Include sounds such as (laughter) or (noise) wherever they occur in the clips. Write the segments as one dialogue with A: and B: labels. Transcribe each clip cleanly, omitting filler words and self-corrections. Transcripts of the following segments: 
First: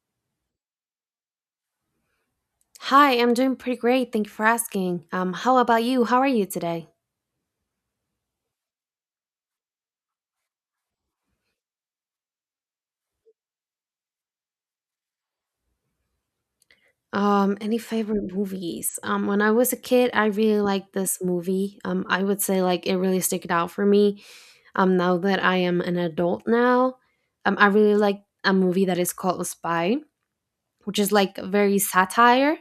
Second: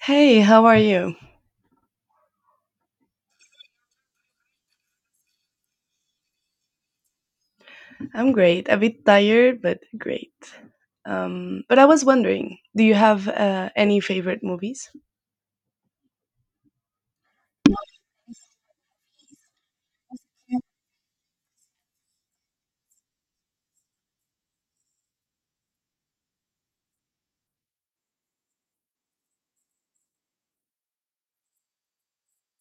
A: Hey, how are you?
B: Hi, I'm doing pretty great. Thank you for asking. How about you? How are you today?
A: I'm great. A bit tired, but great. But I was wondering, do you have any favorite movies?
B: Any favorite movies? When I was a kid, I really liked this movie. I would say like it really stuck it out for me. Now that I am an adult now, I really like a movie that is called Spy, which is like very satire.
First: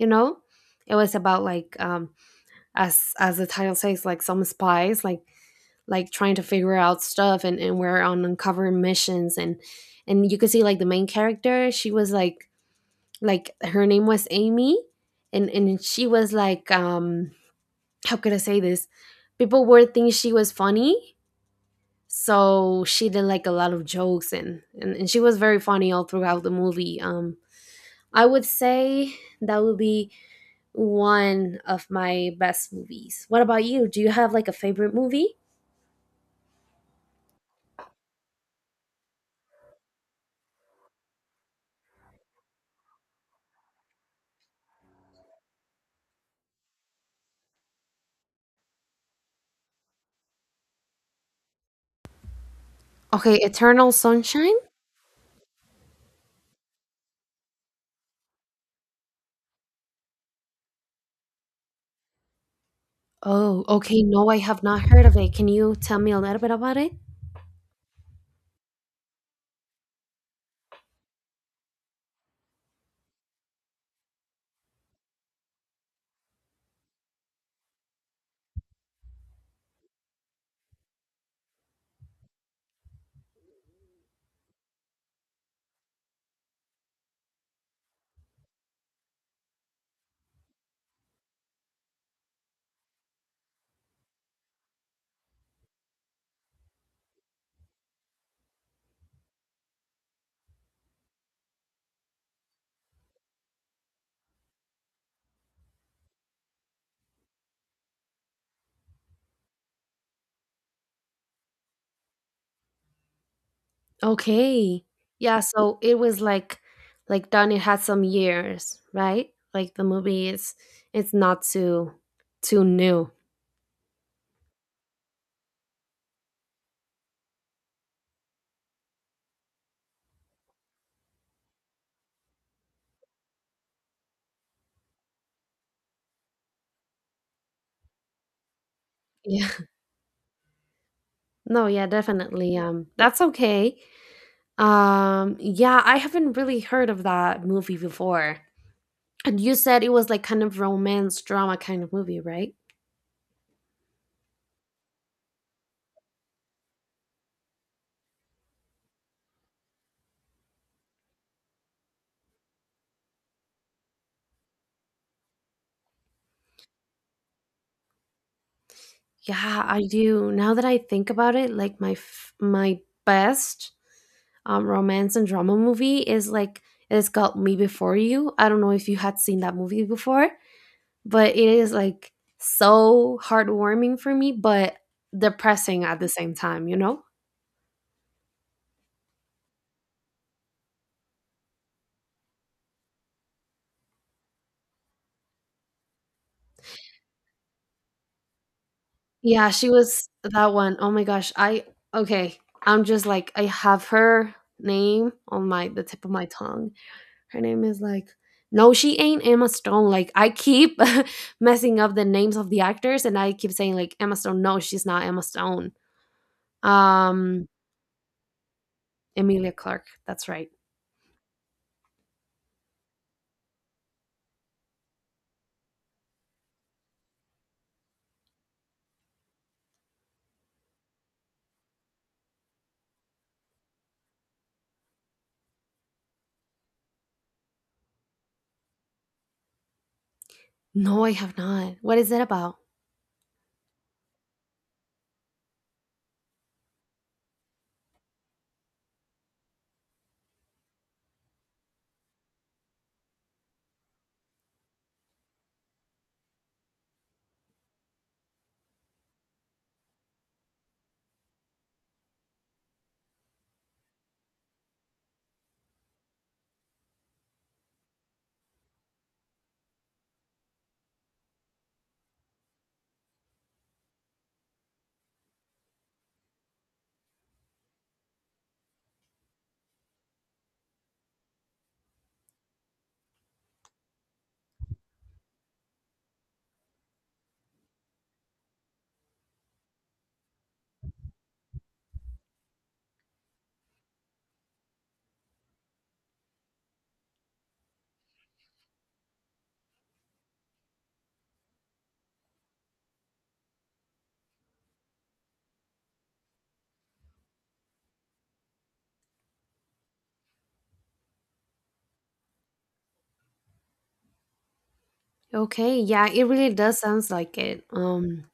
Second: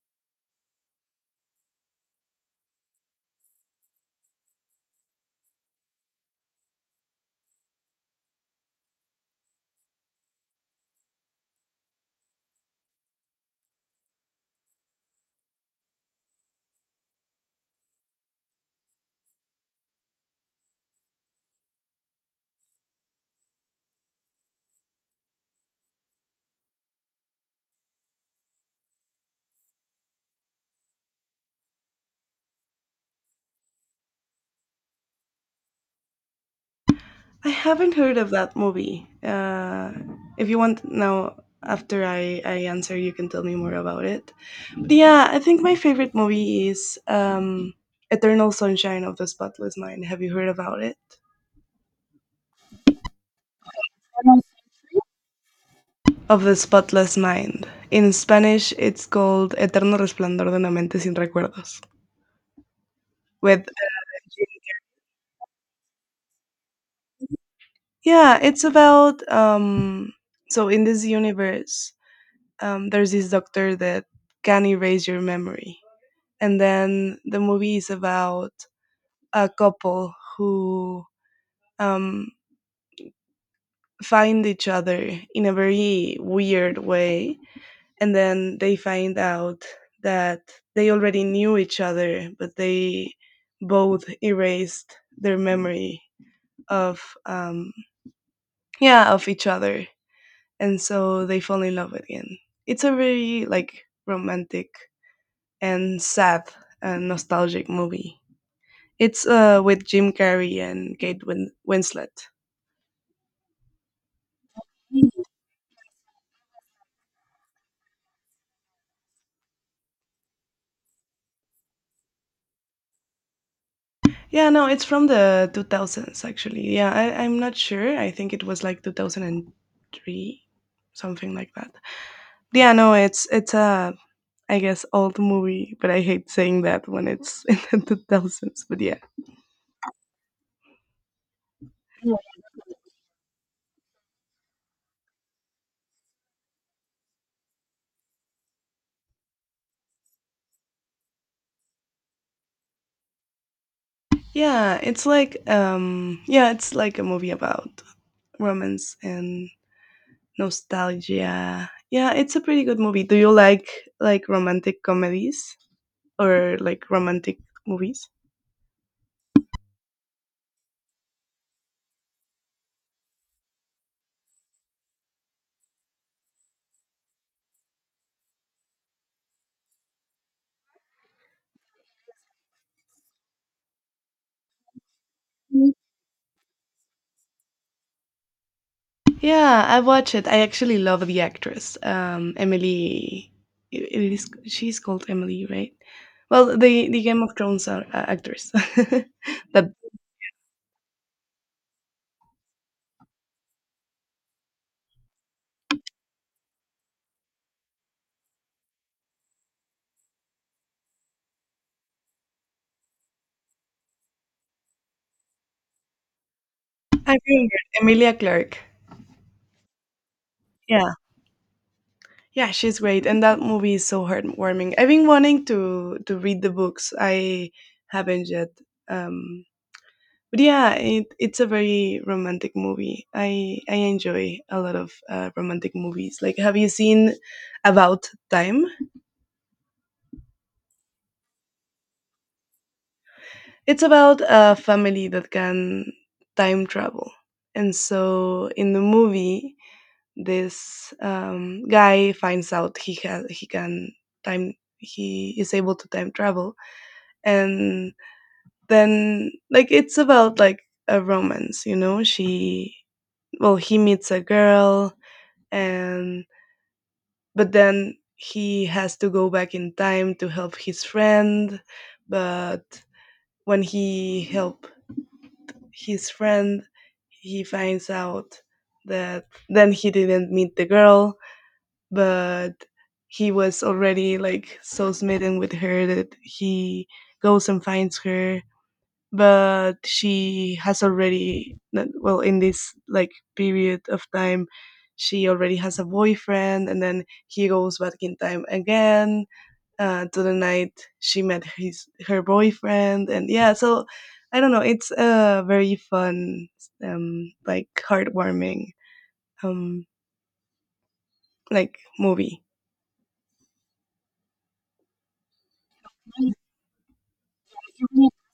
B: You know, it was about like as the title says, like some spies like trying to figure out stuff and we're on uncovering missions and you could see like the main character, she was like her name was Amy, and she was like how could I say this, people were thinking she was funny, so she did like a lot of jokes and she was very funny all throughout the movie. I would say that would be one of my best movies. What about you? Do you have like a favorite movie?
A: I haven't heard of that movie. If you want now, after I answer, you can tell me more about it. But yeah, I think my favorite movie is Eternal Sunshine of the Spotless Mind. Have you heard about it?
B: Okay, eternal sunshine.
A: Of the Spotless Mind. In Spanish, it's called Eterno Resplandor de una Mente sin Recuerdos.
B: Oh,
A: With
B: okay. No, I have not heard of it. Can you tell me a little bit about it?
A: yeah, it's about so in this universe, there's this doctor that can erase your memory. And then the movie is about a couple who um find each other in a very weird way and then they find out that they already knew each other, but they both erased their memory of yeah, of each other, and so they fall in love again. It's a very like romantic and sad and nostalgic movie. It's with Jim Carrey and Winslet.
B: Okay. Yeah, so it was like done, it had some years, right? Like the movie is, it's not too new.
A: Yeah, no, it's from the 2000s actually. Yeah, I'm not sure. I think it was like 2003, something like that. Yeah, no, it's a, I guess, old movie, but I hate saying that when it's (laughs) in the 2000s. But yeah.
B: Yeah. (laughs) No, yeah, definitely. That's okay. Yeah, I haven't really heard of that movie before. And you said it was like kind of romance drama kind of movie, right?
A: Yeah, it's like a movie about romance and nostalgia. Yeah, it's a pretty good movie. Do you like romantic comedies or like romantic movies?
B: Yeah, I do. Now that I think about it, like my best romance and drama movie is like, it's called Me Before You. I don't know if you had seen that movie before, but it is like so heartwarming for me, but depressing at the same time, you know?
A: Yeah, I watch it. I actually love the actress. Emily, it is she's called Emily, right? Well, the Game of Thrones, are actress.
B: Yeah,
A: (laughs)
B: she
A: That
B: was that one. Oh my gosh, I okay. I'm just like, I have her name on my the tip of my tongue. Her name is like, no, she ain't Emma Stone, like I keep (laughs) messing up the names of the actors, and I keep saying like Emma Stone, no, she's not Emma Stone.
A: I
B: um
A: remember Emilia Clarke.
B: Emilia Clark, that's right.
A: Yeah. Yeah, she's great, and that movie is so heartwarming. I've been wanting to read the books. I haven't yet, um, but yeah, it's a very romantic movie. I enjoy a lot of romantic movies. Like, have you seen About Time?
B: No, I have not. What is it about?
A: It's about a family that can time travel, and so in the movie, this guy finds out he can time he is able to time travel and then like it's about like a romance. You know, she, well, he meets a girl, and but then he has to go back in time to help his friend. But when he help his friend, he finds out that then he didn't meet the girl, but he was already like so smitten with her that he goes and finds her. But she has already not- well, in this like period of time, she already has a boyfriend, and then he goes back in time again to the night she met his her boyfriend. And yeah, so I don't know, it's a very fun like heartwarming um like movie.
B: Okay, yeah, it really does sounds like it. um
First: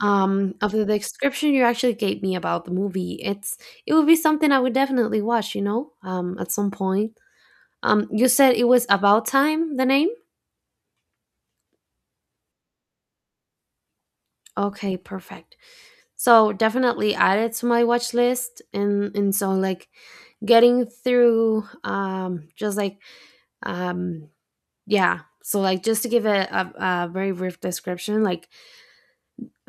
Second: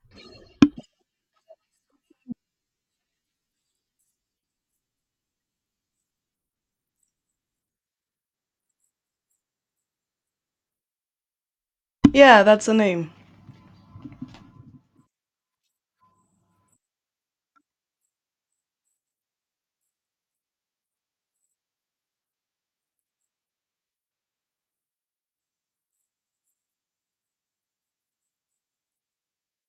B: um Of the description you actually gave me about the movie, it would be something I would definitely watch, at some point. You said it was About Time, the name?
A: Yeah, that's the name.
B: Okay, perfect. So definitely added to my watch list, and so like getting through, just like, um yeah, so like just to give a very brief description, like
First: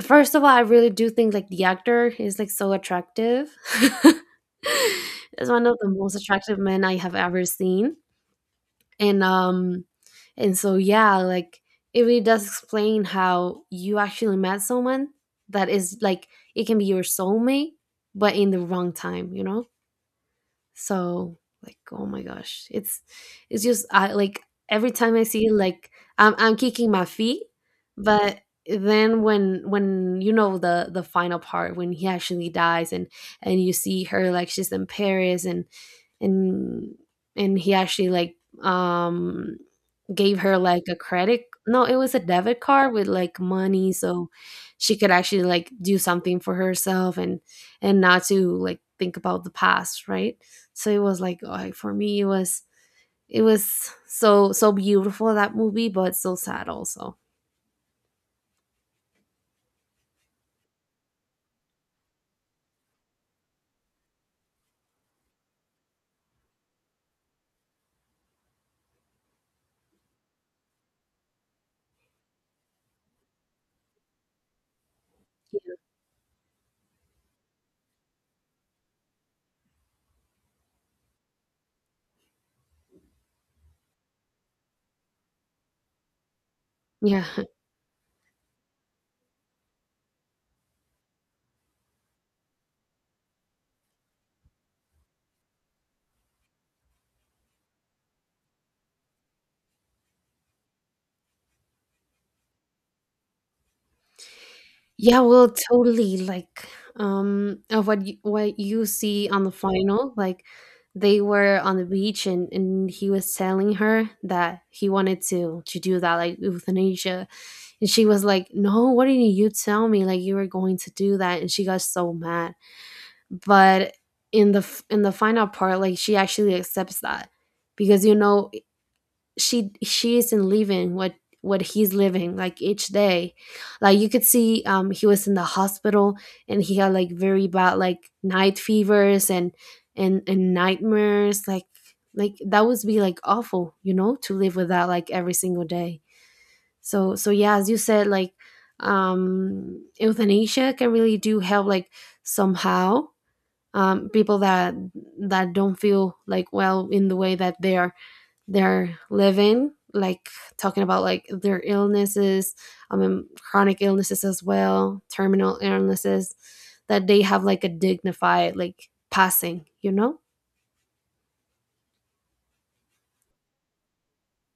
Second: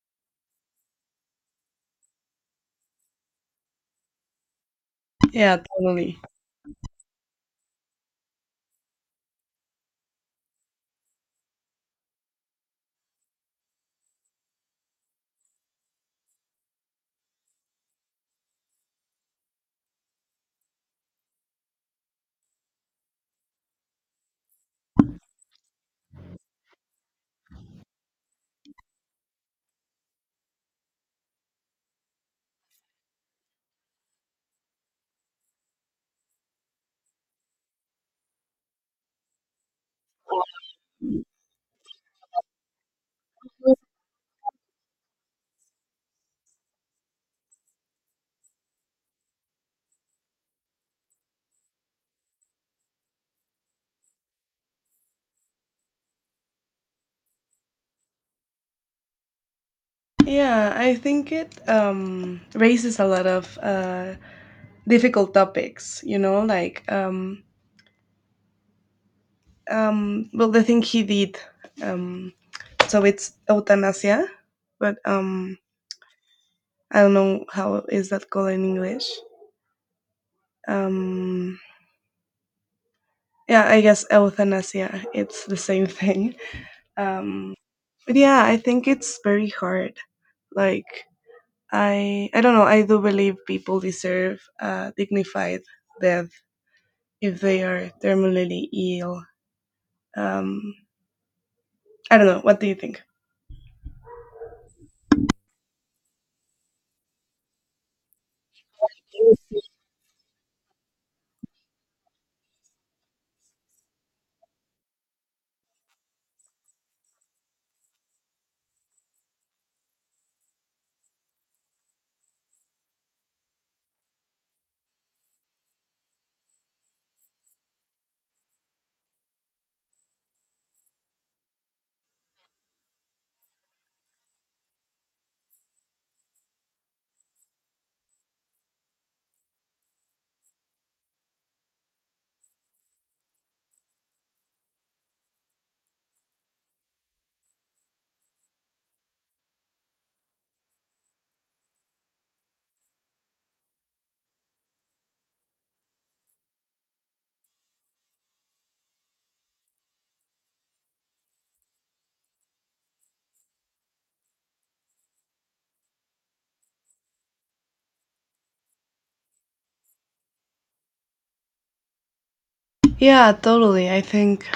B: first of all I really do think like the actor is like so attractive, (laughs) is
A: Yeah,
B: one of the most
A: totally.
B: attractive men I have ever seen. And and so yeah, like it really does explain how you actually met someone that is like, it can be your soulmate but in the wrong time, you know. So, like, oh my gosh, it's just I like every time I see it, like I'm kicking my feet, but then when you know the final part when he actually dies, and you see her like she's in Paris, and and he actually like um gave her like a credit, no it was a debit card with like money, so she could actually like do something for herself, and not to like think about the past, right? So it was like, oh, for me it was so beautiful, that movie, but so sad also.
A: Yeah, I think it raises a lot of difficult topics, you know, like well, the thing he did, um so it's euthanasia, but I don't know how is that called in English. um yeah, I guess euthanasia, it's the same (laughs) thing.
B: Yeah. (laughs)
A: um but yeah, I think it's very hard. Like, I don't know, I do believe people deserve a dignified death if they are terminally ill. um I don't know, what do you think?
B: Yeah, well totally, like of what you see on the final, like they were on the beach, and he was telling her that he wanted to do that, like euthanasia, and she was like, no, what, didn't you tell me like you were going to do that? And she got so mad. But in the final part, like she actually accepts that, because you know she isn't living what he's living like each day. Like you could see, he was in the hospital, and he had like very bad like night fevers, and nightmares, like that would be like awful, you know, to live with that like every single day. So yeah, as you said, like euthanasia can really do help like somehow, people that don't feel like well in the way that they're living, like talking about like their illnesses, I mean chronic illnesses as well, terminal illnesses, that they have like a dignified like passing, you know.
A: Yeah, totally.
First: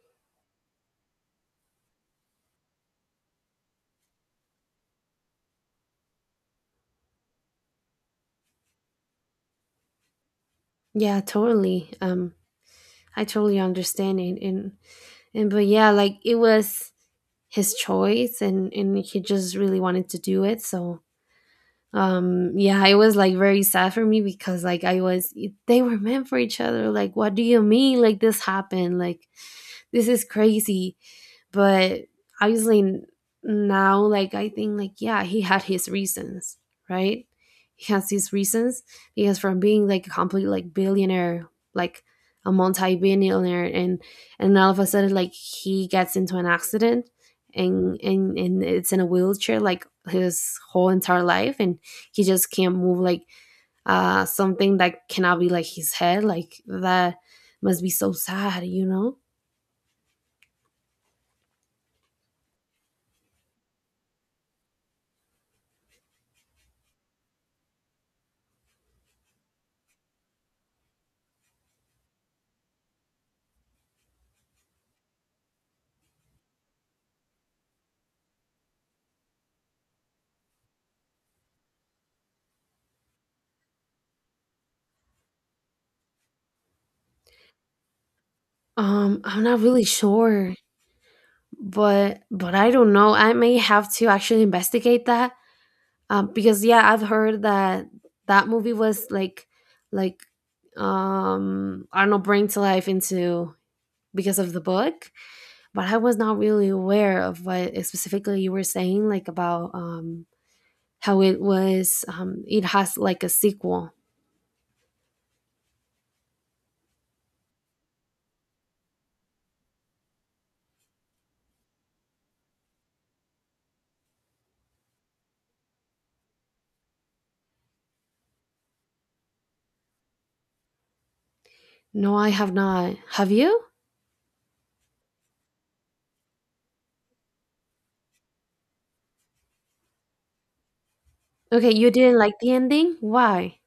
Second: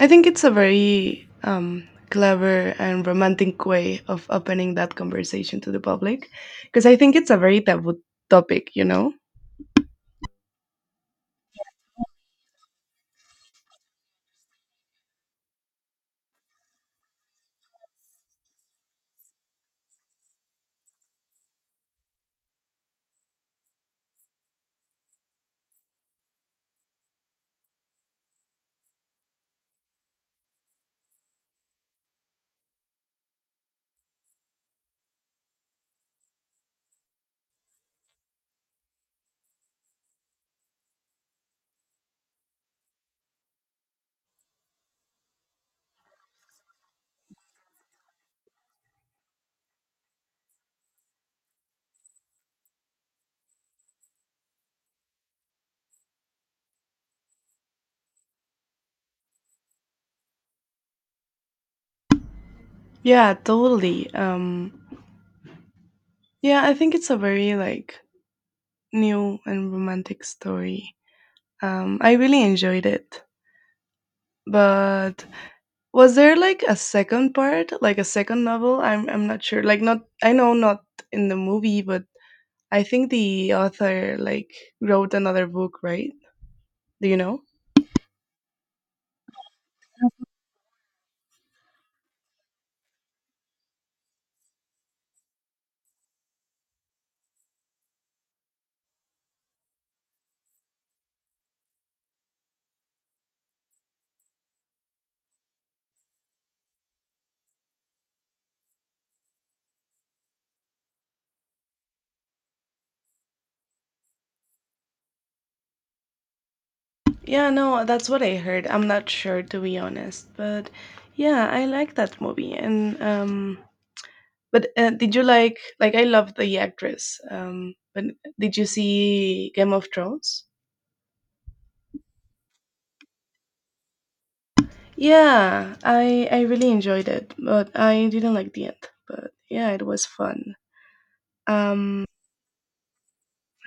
A: I think it's a very clever and romantic way of opening that conversation to the public, because I think it's a very taboo topic. You know?
B: Yeah, totally. I totally understand it, and but yeah, like it was his choice, and he just really wanted to do it, so yeah, it was like very sad for me, because like I was they were meant for each other, like what do you mean like this happened, like this is crazy. But obviously, now like I think like, yeah, he had his reasons, right? He has his reasons, because from being like a complete like billionaire, like a multi-billionaire, and all of a sudden like he gets into an accident, and it's in a wheelchair like his whole entire life, and he just can't move like something that cannot be like his head, like that must be so sad, you know.
A: Yeah, totally. Yeah, I think it's a very like new and romantic story. I really enjoyed it. But was there like a second part, like a second novel? I'm not sure. Like, not, I know, not in the movie, but I think the author like wrote another book, right? Do you know?
B: I'm not really sure, but I don't know. I may have to actually investigate that. Because yeah, I've heard that that movie was like I don't know, bring to life into because of the book, but I was not really aware of what specifically you were saying, like about how it was, it has like a sequel.
A: Yeah, no, that's what I heard. I'm not sure to be honest, but yeah, I like that movie. And but did you like I love the actress. But did you see Game of Thrones?
B: No, I have not. Have you?
A: Yeah, I really enjoyed it, but I didn't like the end. But yeah, it was fun.
B: Okay, you
A: Um,
B: didn't like the ending? Why?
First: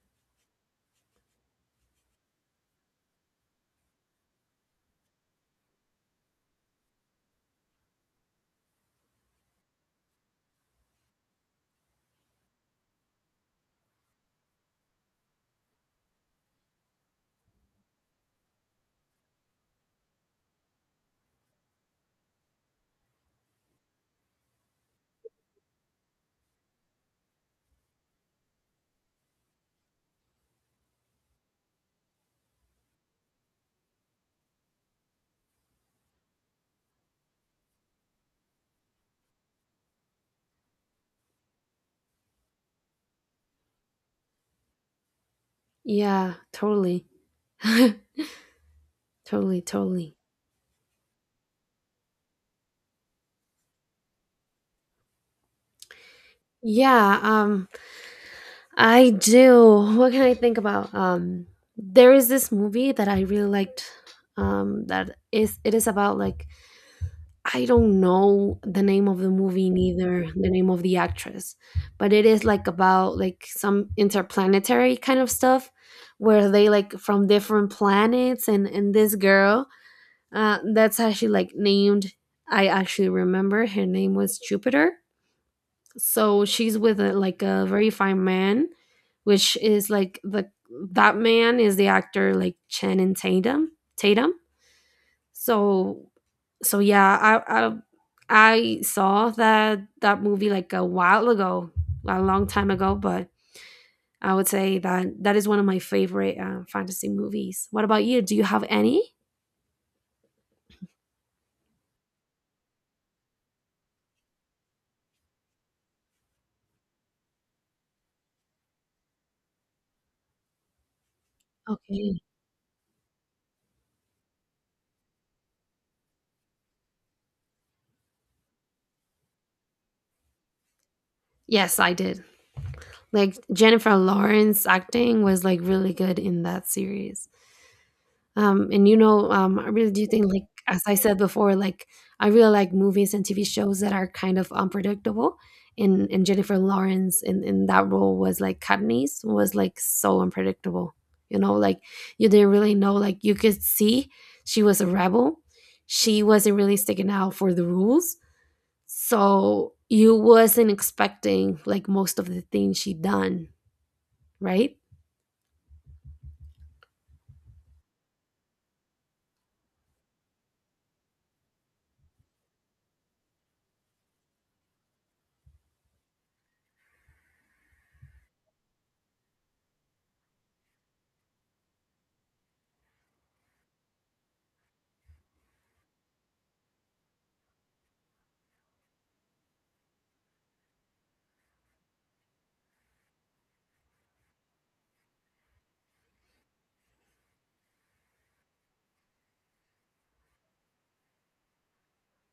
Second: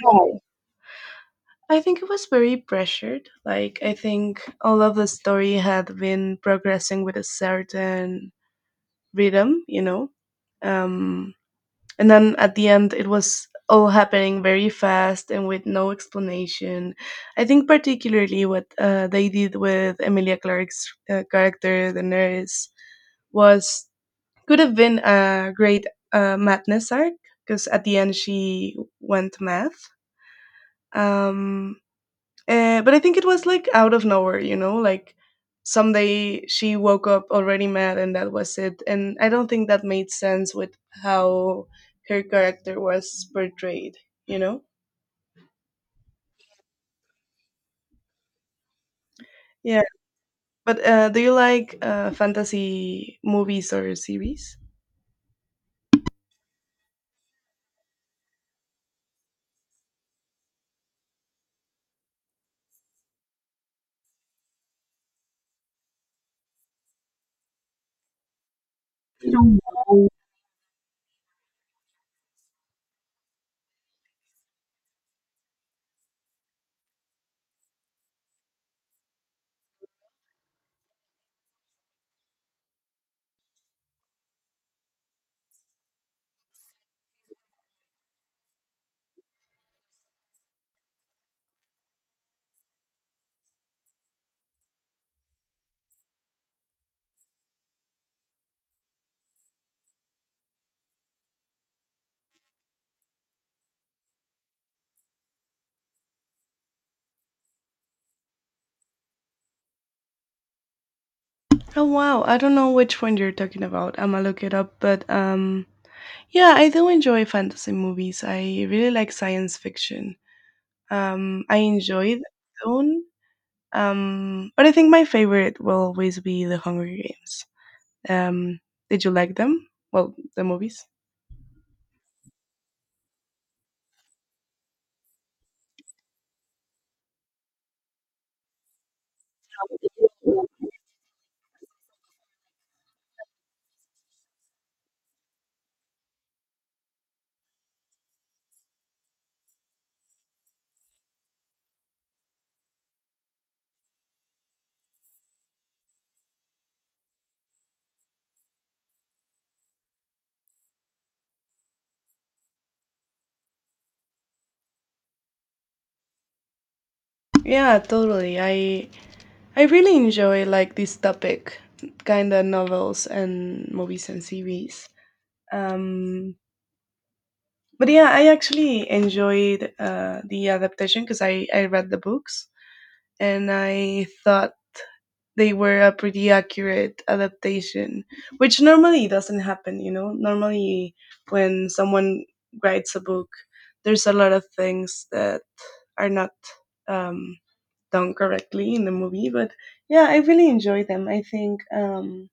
A: I think it was very pressured. Like, I think all of the story had been progressing with a certain rhythm, you know? Um, and then at the end, it was all happening very fast and with no explanation. I think, particularly, what they did with Emilia Clarke's character, the nurse, was could have been a great madness arc, because at the end she went mad. Um, but I think it was like out of nowhere, you know, like someday she woke up already mad and that was it. And I don't think that made sense with how her character was portrayed, you know?
B: Yeah, totally. (laughs) Totally,
A: Yeah.
B: totally.
A: But do you like fantasy movies or series?
B: Yeah, I do. What can I think about? There is this movie that I really liked, that is it is about like, I don't know the name of the
A: No.
B: movie neither the name of the actress, but it is like about like some interplanetary kind of stuff, where they like from different planets, and this girl, that's actually like named, I actually remember her name was Jupiter, so she's with like a very fine man, which is like the that man is the actor like Channing Tatum. So so yeah, I saw that movie like a while ago, a long time ago, but I would say that that is one of my favorite fantasy movies. What about you? Do you have any?
A: Oh wow, I don't know which one you're talking about. I'ma look it up, but yeah, I do enjoy fantasy movies. I really like science fiction. I
B: Okay,
A: enjoy them. But I think my favorite will always be The Hunger Games. Um, did you like them? Well, the movies.
B: yes I did. Like Jennifer Lawrence acting was like really good in that series. And I really do think, like as I said before, like I really like movies and TV shows that are kind of unpredictable. And Jennifer Lawrence in that role was like Katniss was like so unpredictable. You know, like you didn't really know. Like you could see she was a rebel. She wasn't really sticking out for the rules, so you wasn't expecting like most of the things she done, right?
A: Yeah, totally. I really enjoy like this topic, kind of novels and movies and series. Um, but yeah, I actually enjoyed the adaptation because I read the books and I thought they were a pretty accurate adaptation, which normally doesn't happen, you know? Normally, when someone writes a book, there's a lot of things that are not um, done correctly in the movie, but yeah, I really enjoy them. I think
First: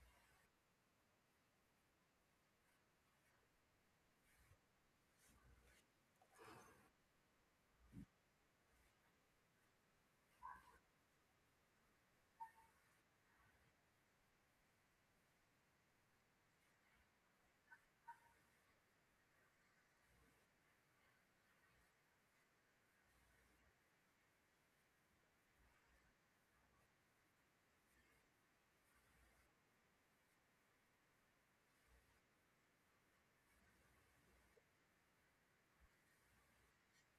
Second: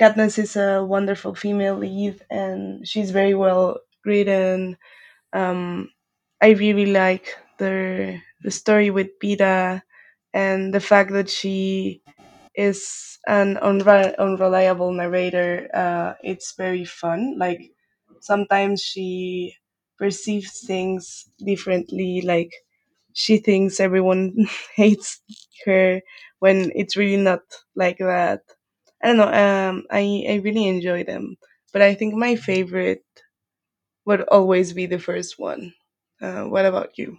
A: Katniss is a wonderful female lead and she's very well written. Um, I really like the story with Peta and the fact that she is an unreliable narrator. It's very fun. Like sometimes she perceives things differently. Like she thinks everyone (laughs) hates her when it's really not like that. I don't know. I really enjoy them, but I think my favorite would always be the first one. What about you?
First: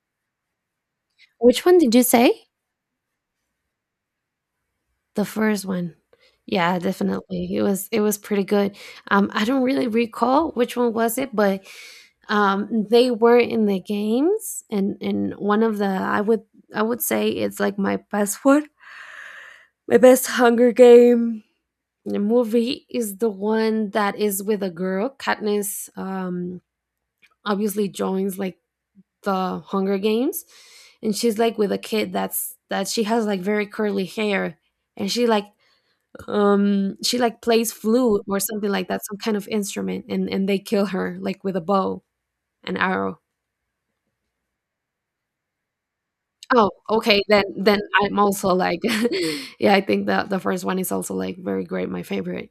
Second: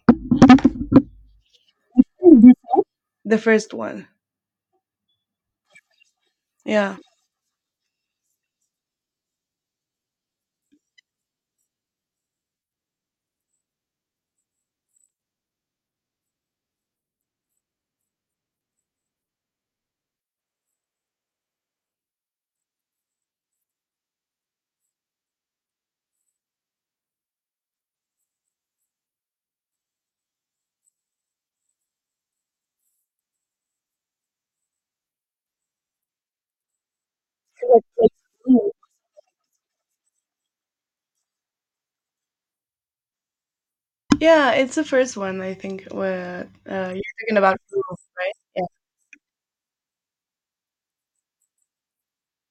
B: Which one did you say?
A: The first one.
B: The first one. Yeah,
A: Yeah.
B: definitely. It was pretty good. I don't really recall which one was it, but they were in the games, and one of the I would say it's like my best (laughs) one, my best Hunger Game, the movie is the one that is with a girl. Katniss obviously joins like the Hunger Games, and she's like with a kid that she has like very curly hair, and she like plays flute or something like that, some kind of instrument, and they kill her like with a bow and arrow.
A: Yeah, it's the first one I think where
B: Oh,
A: you're
B: okay,
A: talking
B: then
A: about
B: then
A: Roof,
B: I'm
A: right?
B: also
A: Yeah.
B: like (laughs) yeah, I think that the first one is also like very great, my favorite.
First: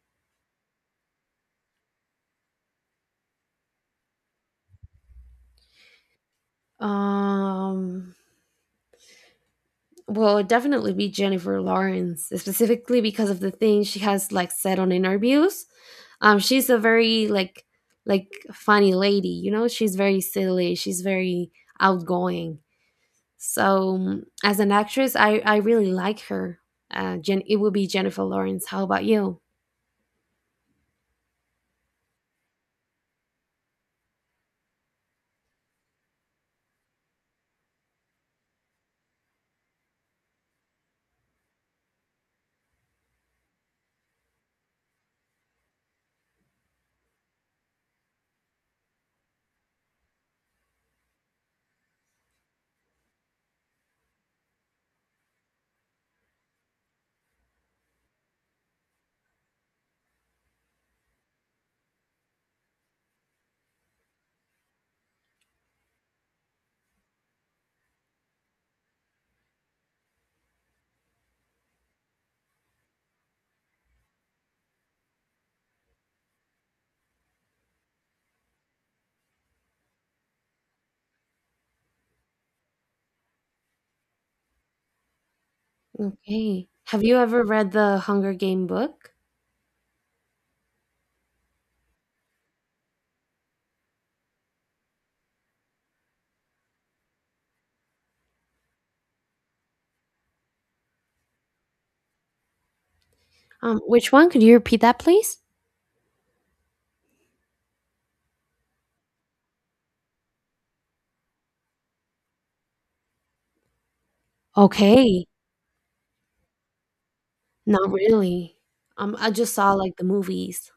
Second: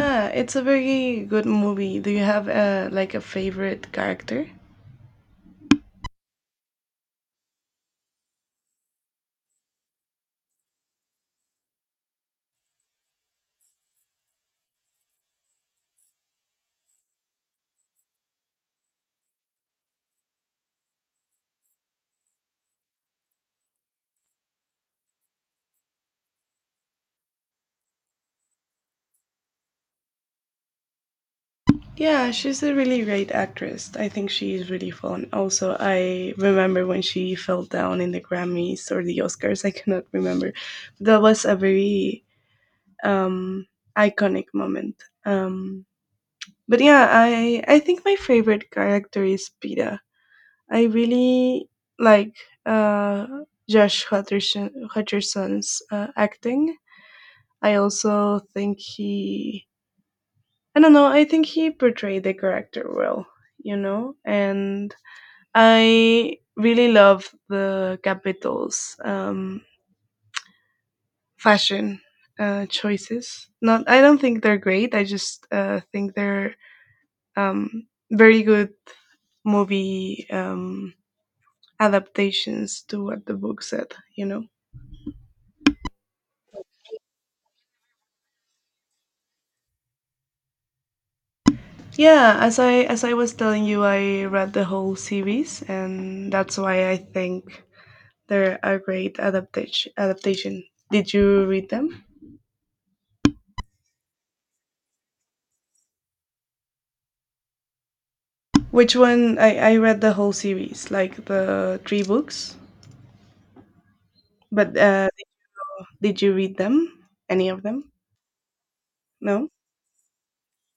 A: Yeah, it's a very good movie. Do you have like a favorite character?
B: um well, it'd definitely be Jennifer Lawrence, specifically because of the things she has like said on interviews. She's a very like funny lady, you know, she's very silly, she's very outgoing. So as an actress, I really like her. It would be Jennifer Lawrence. How about you?
A: Yeah, she's a really great actress. I think she is really fun. Also, I remember when she fell down in the Grammys or the Oscars. (laughs) I cannot remember. That was a very um, iconic moment. Um, but yeah, I think my favorite character is Peta. I really like uh, Hutcherson's acting. I also think I don't know, I think he portrayed the character well, you know? And I really love the Capitals' fashion choices. Not, I don't think they're great, I just think they're very good movie adaptations to what the book said, you know?
B: Okay. Have you ever read the Hunger Game book?
A: Yeah, as I was telling you, I read the whole series, and that's why I think they're a great Adaptation. Did you read them?
B: Which one? Could you repeat that, please?
A: Which one? I read the whole series, like the three books. But
B: Okay.
A: did you read them? Any of
B: Not
A: them?
B: really. I
A: No.
B: just saw like the movies.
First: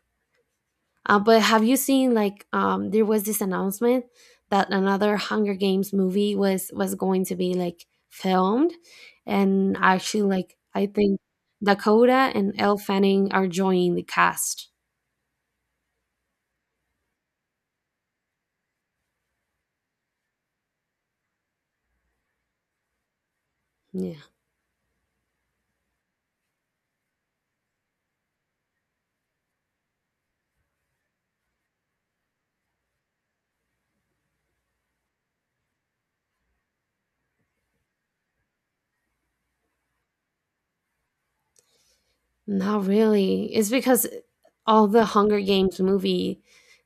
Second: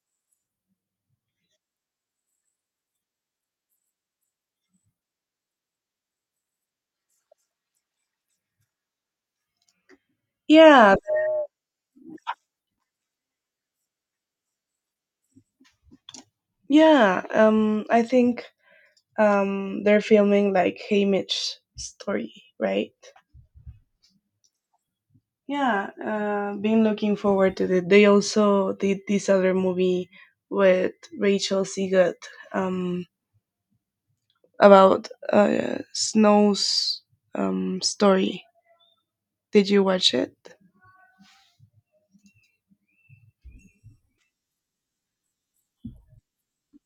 B: But have you seen like there was this announcement that another Hunger Games movie was going to be like filmed, and actually like I
A: Yeah,
B: think Dakota and Elle Fanning are joining the cast.
A: yeah. I think they're filming like Haymitch story, right?
B: Yeah,
A: Yeah, been looking forward to it. They also did this other movie with Rachel Siegel um, about Snow's story. Did you watch it?
B: not really. It's because all the Hunger Games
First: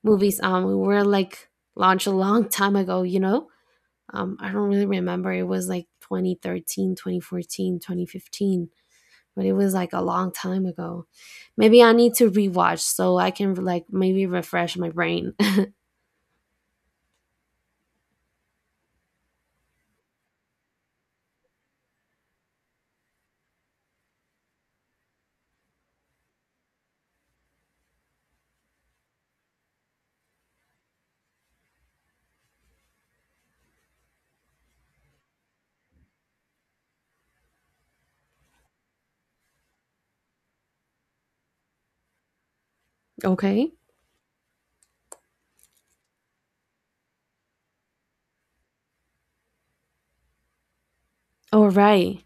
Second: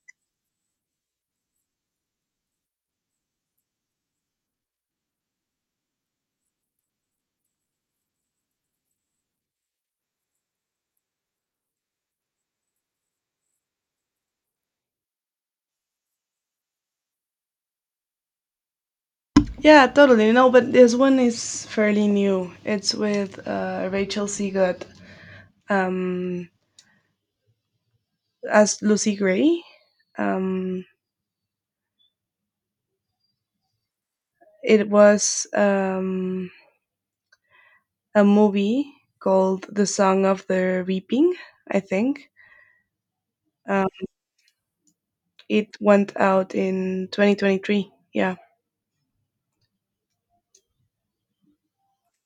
B: movies were like launched a long time ago, you know? I don't really remember. It was like 2013, 2014, 2015, but it was like a long time ago. Maybe I need to rewatch so I can like maybe refresh my brain.
A: Yeah, totally. No, but this one is fairly new. It's with Rachel Siegel um, as Lucy Gray. Um, it was a movie called The Song of the Reaping, I think.
B: (laughs) Okay?
A: Um, It went out in 2023. Yeah.
B: All right.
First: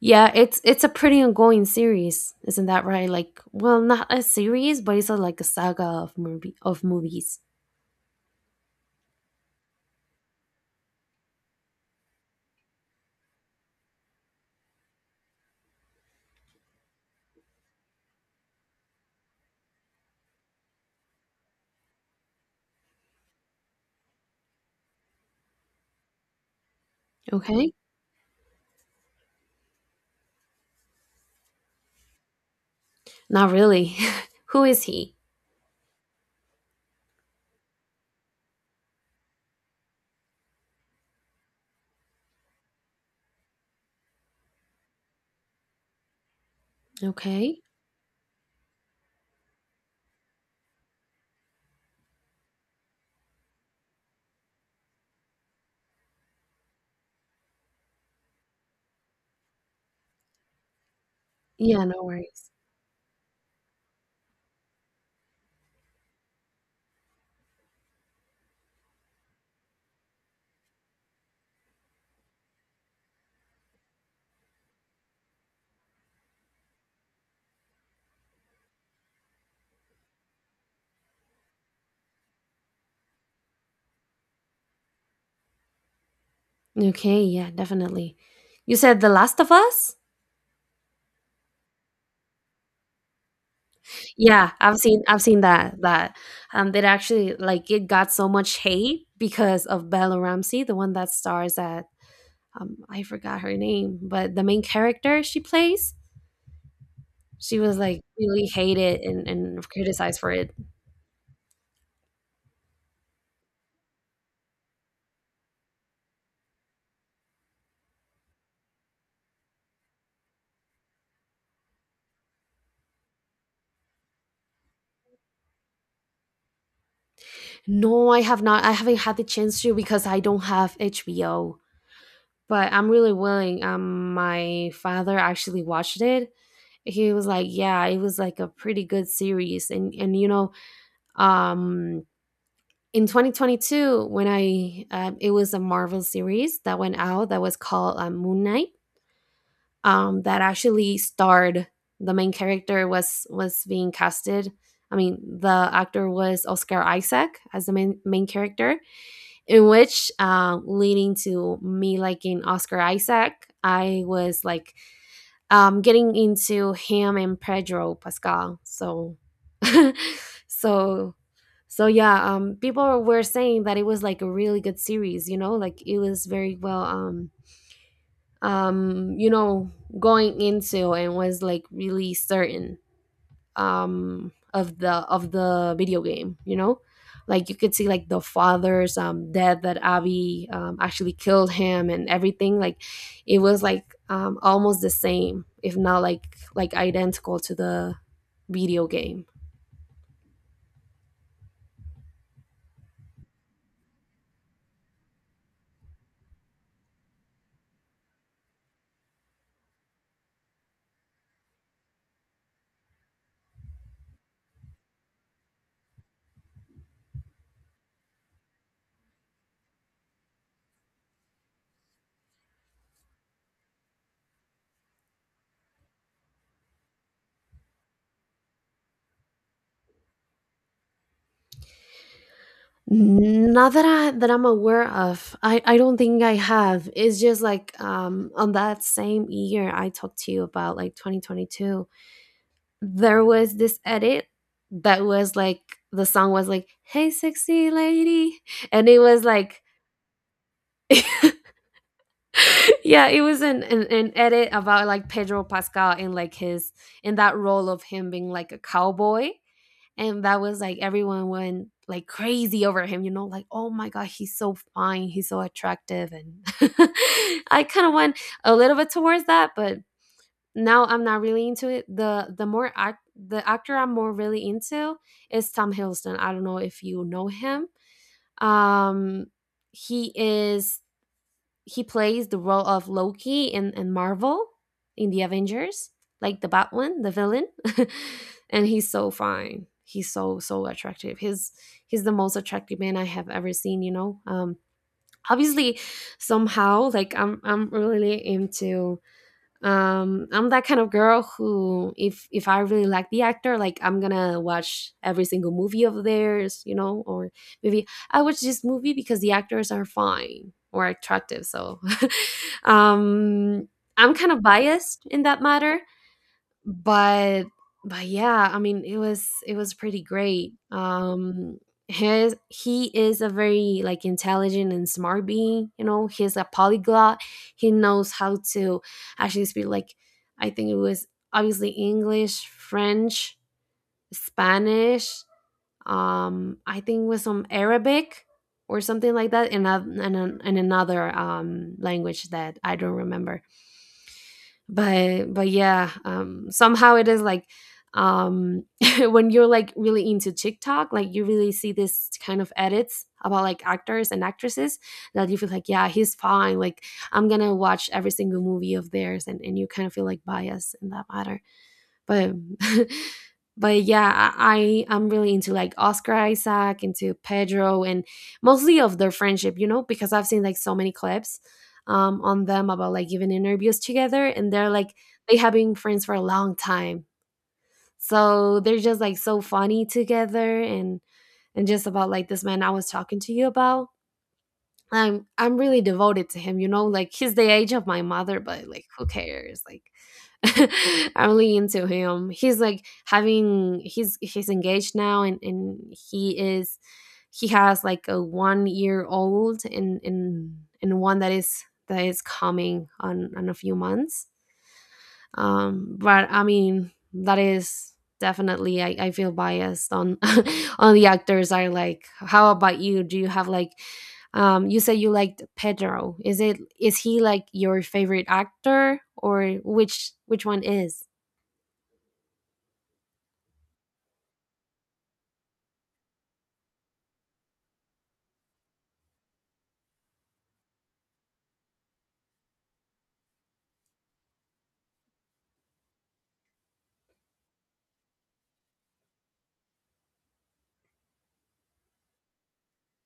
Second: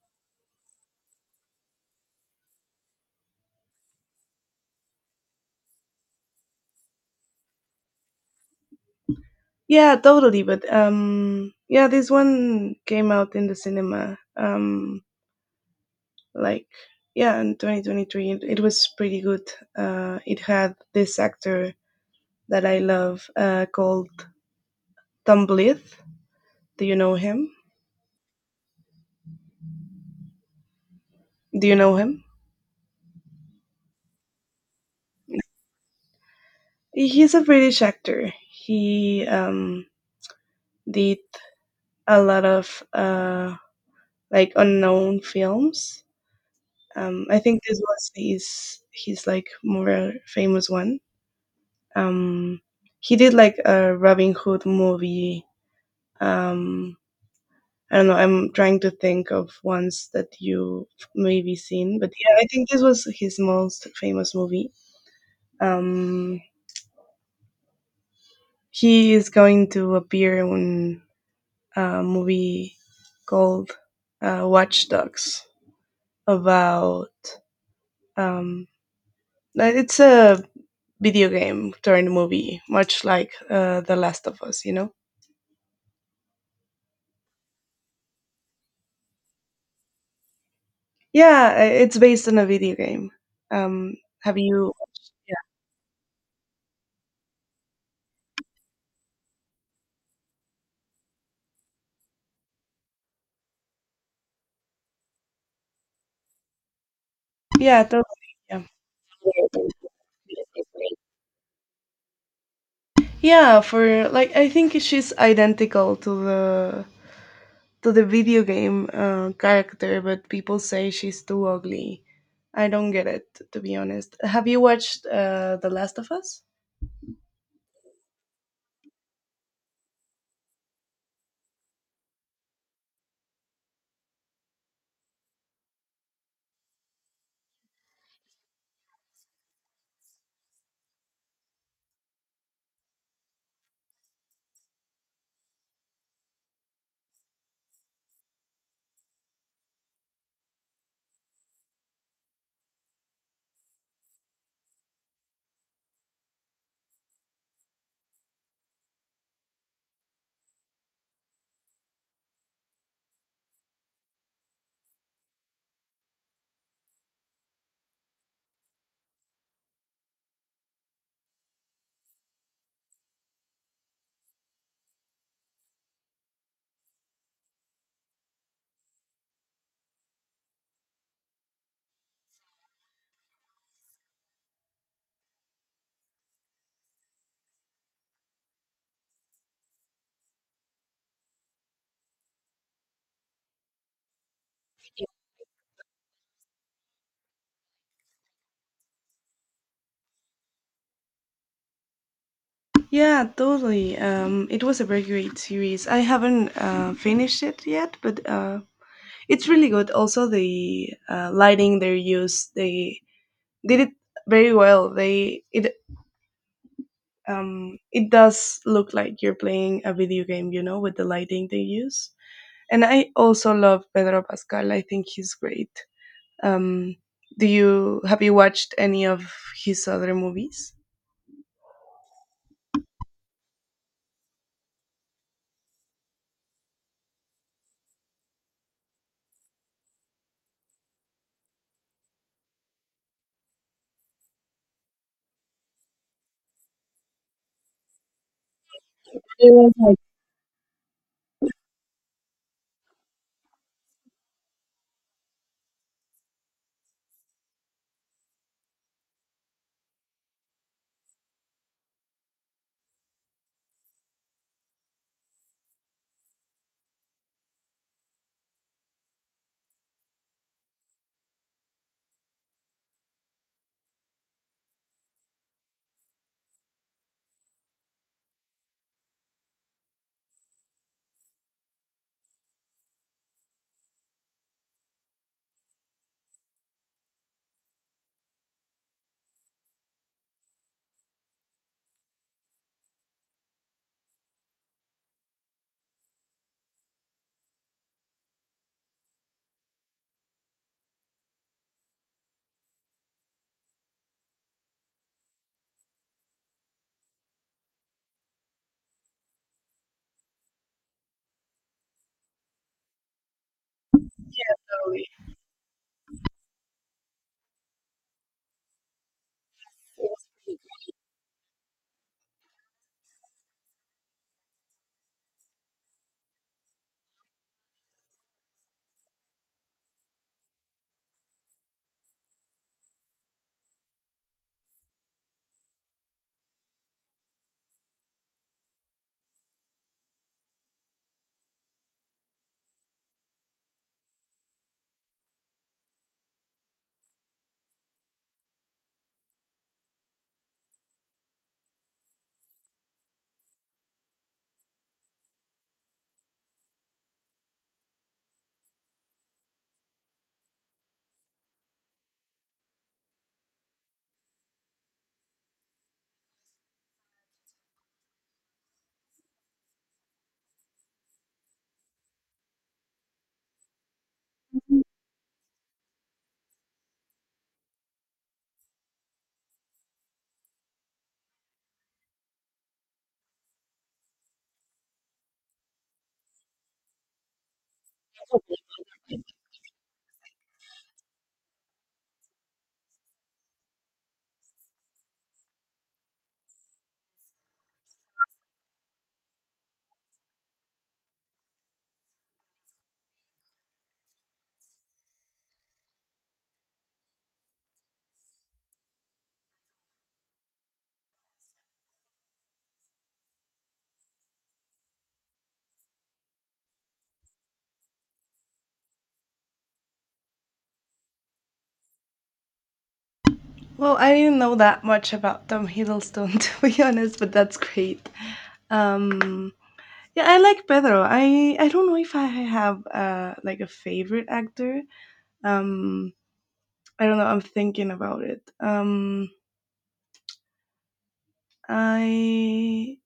B: Yeah, it's a pretty ongoing series, isn't that right? Like, well, not a series, but it's a, like a saga of movies.
A: Yeah, totally. But yeah, this one came out in the cinema. Like yeah, in 2023, it was pretty good. It had this actor that I love called Tom Blyth. Do you know him?
B: Okay?
A: Do you know him?
B: Not really. (laughs) Who is he?
A: He's a British actor. He did a lot of like unknown films. I
B: Okay.
A: think this was his like more famous one. Um, he did like a Robin Hood movie. Um, I don't know. I'm trying to think of ones that you maybe
B: Yeah,
A: seen,
B: no
A: but yeah, I
B: worries.
A: think this was his most famous movie. Um, he is going to appear in a movie called Watch Dogs about um, it's a video game turned movie, much like The Last of Us, you know?
B: Okay, yeah, definitely. You said The Last of Us?
A: Yeah, it's based on a video game. Um, have
B: Yeah,
A: you?
B: I've seen that, that actually like it got so much hate because of Bella Ramsey, the one that stars at I forgot her name, but the main character she plays, she was
A: Yeah,
B: like
A: totally.
B: really
A: Yeah.
B: hated and criticized for it.
A: Yeah, for like I think she's identical to the video game character, but people say she's too ugly. I don't get it, to be honest. Have you watched The Last of Us?
B: No, I have not. I haven't had the chance to because I don't have HBO. But I'm really willing. My father actually watched it. He was like, "Yeah, it was like a pretty good series." And you know, um, in 2022 when I it was a Marvel series that went out that was called Moon Knight, that actually starred, the main character was being casted, I mean the actor was Oscar Isaac, as the main character, in which leading to me liking Oscar Isaac. I was like getting into him and Pedro Pascal. So (laughs) so so yeah, people were saying that it was like a really good series, you know, like it was very well, um, you know, going into and was like really certain of the video game, you know, like you could see like the father's death that Abby actually killed him and everything. Like it was like almost the same if not like like identical to the video game.
A: Yeah, totally. It was a very great series. I haven't finished it yet, but it's really good. Also, the lighting they use, they did it very well. They it It does look like you're playing a video game, you know, with the lighting they use. And I also love Pedro Pascal. I think he's great. Um, do you have you watched any of his other movies?
B: Not that I'm aware of. I don't think I have. It's just like on that same year I talked to you about, like 2022. There was this edit that was like the song was like "Hey sexy lady," and it was
A: It
B: like
A: was like
B: (laughs) yeah, it was an edit about like Pedro Pascal in like his in that role of him being like a cowboy. And that was like everyone went like crazy over him, you know, like oh my god, he's so fine, he's so attractive. And (laughs) I kind of went a little bit towards that, but now I'm not really into it. The more act the actor I'm more really into is Tom Hiddleston. I don't know if you know him. um he is, he plays the role of Loki in Marvel, in the Avengers, like the bad one, the villain. (laughs) And he's so fine. He's so attractive. He's the most attractive man I have ever seen, you know. Obviously somehow like I'm really into, I'm that kind of girl who, if I really like the actor, like I'm gonna watch every single movie of theirs, you know, or maybe I watch this movie because the actors are fine or attractive. So (laughs) um I'm kind of biased in
A: a-
B: that matter, but but yeah, I mean, it was pretty great. His He is a very like intelligent and smart being, you know. He's a polyglot. He knows how to actually speak like, I think it was obviously English, French, Spanish, I think with some Arabic or something like that, in another language that I don't remember. But yeah, somehow it is like um (laughs) when you're like really into TikTok, like you really see this kind of edits about like actors and actresses, that you feel like yeah, he's fine, like I'm gonna watch every single movie of theirs, and you kind of feel like biased in that matter. But (laughs) but yeah, I'm really into like Oscar Isaac, into Pedro, and mostly of their friendship, you know, because I've seen like so many clips on them about like giving interviews together, and they're like they have been friends for a long time, so they're just like so funny together. And just about like this man I was talking to you about, I'm really devoted to him, you know, like he's the age of my mother, but like who cares? Like (laughs) I'm really into him. He's like having, he's engaged now, and he is, he has like a 1 year old, and one that is coming on a few months. But I mean, that is definitely, I feel biased on (laughs) on the actors. Are, like, how about you? Do you have like, you said you liked Pedro, is it, is he like your favorite actor, or which one is,
A: Well, I didn't know that much about Tom Hiddleston (laughs) to be honest, but that's great. Um, yeah, I like Pedro. I don't know if I have like a favorite actor. Um, I don't know. I'm thinking about it. I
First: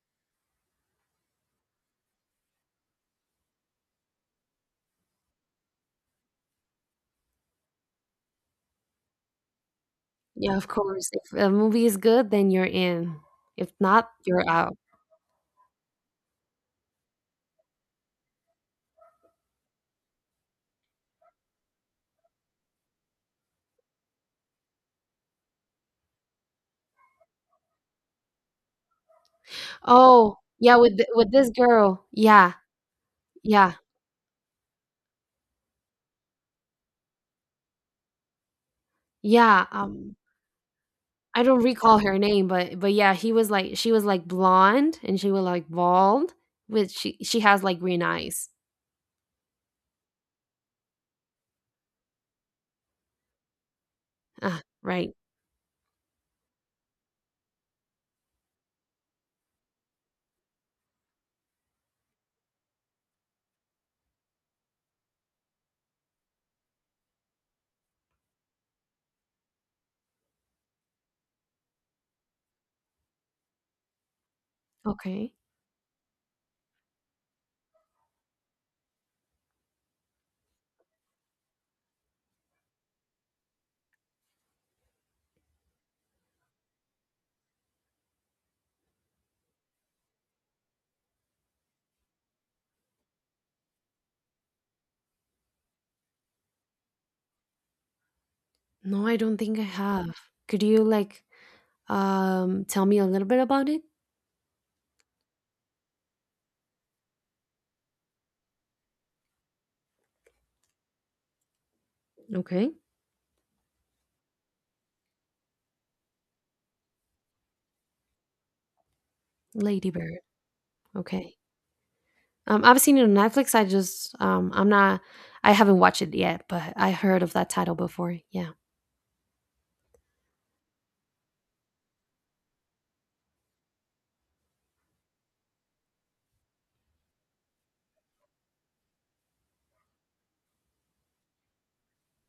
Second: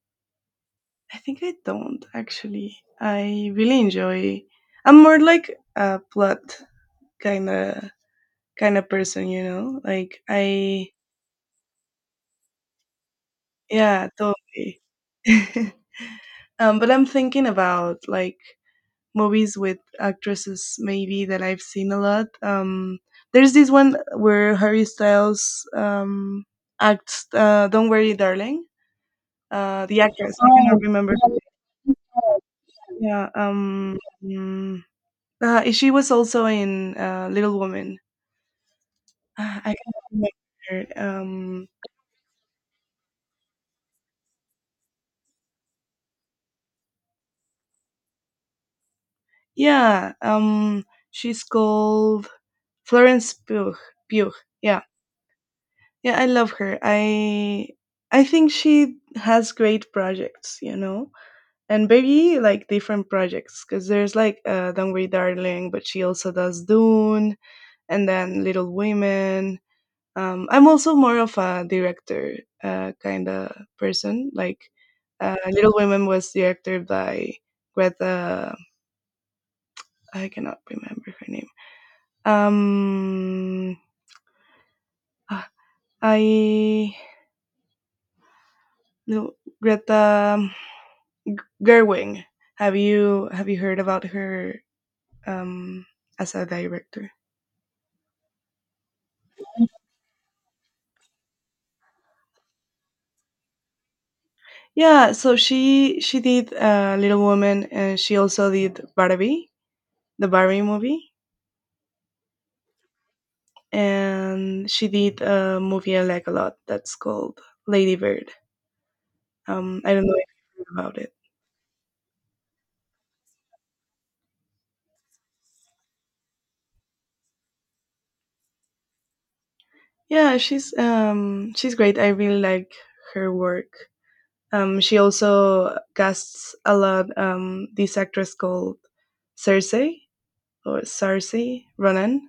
A: think I don't actually. I really enjoy. I'm more like a plot kind of kind of person, you know.
B: yeah, of course, if a movie is good then you're in, if
A: Yeah,
B: not you're out.
A: totally. (laughs) But I'm thinking about like movies with actresses maybe that I've seen a lot. There's this one where Harry Styles acts. Don't worry, darling. The actress.
B: Oh
A: I Oh,
B: yeah,
A: cannot
B: with
A: remember.
B: with this girl, yeah.
A: Yeah.
B: Yeah,
A: Mm, she was also in Little Woman. Ah,
B: yeah.
A: (sighs) I can't remember her.
B: I don't
A: Um,
B: recall her name, but yeah, he was like, she was like blonde and she was like bald, which she has like green eyes.
A: yeah, um, she's called Florence Pugh. Pugh.
B: Ah,
A: Yeah,
B: right.
A: yeah, I love her. I think she has great projects, you know, and very like different projects because there's like Don't Worry, Darling, but she also does Dune, and then Little Women. I'm also more of a director kind of person.
B: Okay.
A: Little Women was directed by Greta. I cannot remember her name. Um, ah, I no Greta Gerwig. Have you heard about her um, as a director?
B: No, I don't think I have. Could you like tell me a little bit about it?
A: Yeah, so she did Little Women, and she also did Barbie, the Barbie movie.
B: Okay.
A: And she did a movie I like a lot that's called Lady Bird. I don't know
B: Ladybird.
A: if you heard about it.
B: Okay. I've seen it on Netflix. I just I'm not, I haven't watched it yet, but I heard of that title before. Yeah.
A: Yeah, she's great. I really like her work. She also casts a lot this actress called Cersei or Cersei Ronan.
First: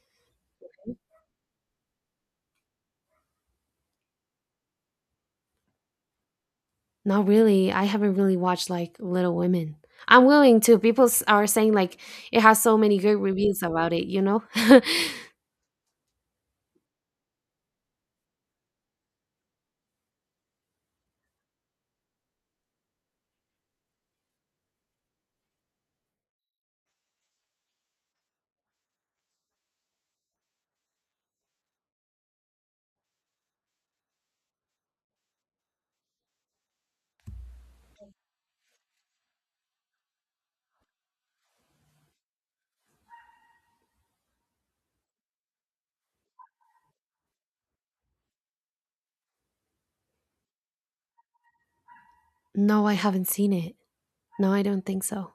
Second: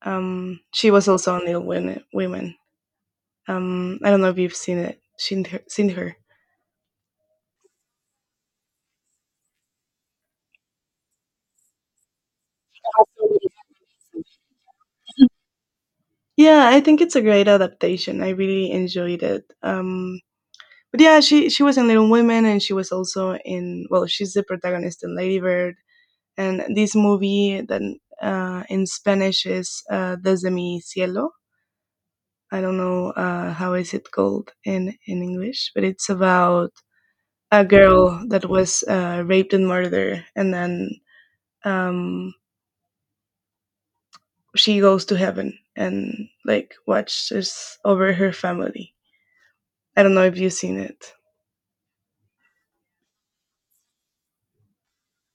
A: She was also on Little Women. I don't know if you've seen it. Seen her.
B: Not really. I haven't really watched like Little Women. I'm willing to. People are saying like it has so many good reviews about it, you know? (laughs)
A: Yeah, I think it's a great adaptation. I really enjoyed it. But yeah, she was in Little Women, and she was also in well, she's the protagonist in Lady Bird, and this movie that in Spanish is Desde mi cielo. I don't know how is it called in English, but it's about a girl that was raped and murdered, and then um, she goes to heaven and like watches over her family. I don't know if you've seen it.
B: No, I haven't seen it. No, I don't think so.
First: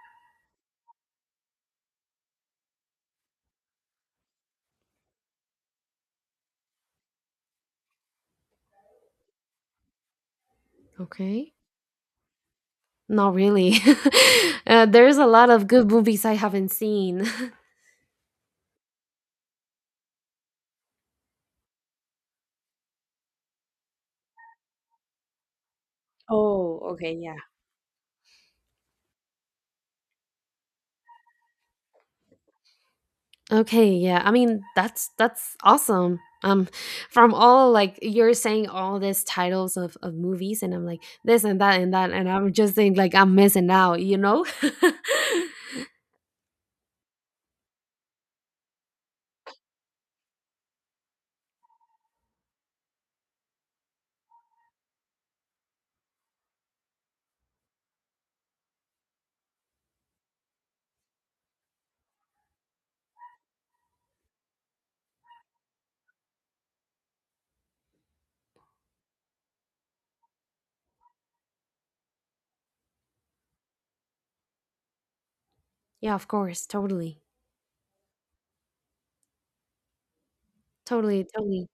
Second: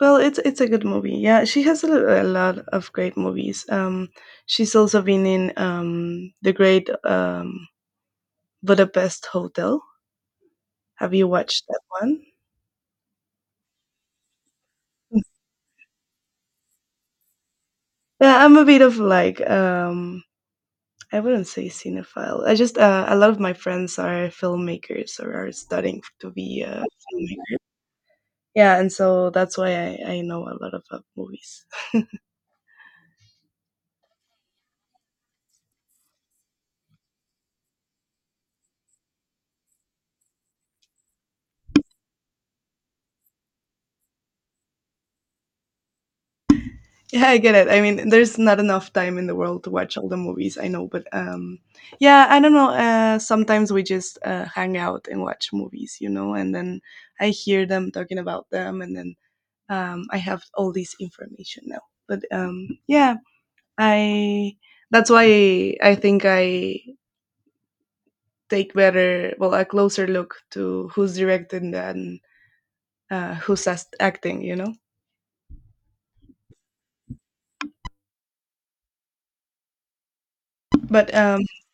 A: Well, it's a good movie. Yeah, she has a lot of great movies. She's also been in the Great Budapest Hotel. Have you
B: Okay.
A: watched that one?
B: Not really. (laughs) There's a lot of good movies I haven't seen. (laughs)
A: Yeah, I'm a bit of like I wouldn't say cinephile. I just a lot of my friends are filmmakers or are studying to be
B: Oh, okay, yeah.
A: filmmakers. Yeah, and so that's why I know a lot of movies.
B: Okay, yeah. I mean, that's awesome. From all like you're saying all these titles of movies, and I'm like this and that and that, and I'm just saying like I'm missing out, you know? (laughs)
A: Yeah, I get it. I mean, there's not enough time in the world to watch all the movies. I know, but yeah, I don't know. Sometimes we just hang out and watch movies, you know, and then I hear them talking about them, and then I have all this information now. But yeah, I that's why I think I take better, well, a closer look to who's directing and who's acting, you know.
B: Yeah, of course, totally,
A: But
B: totally,
A: um,
B: totally.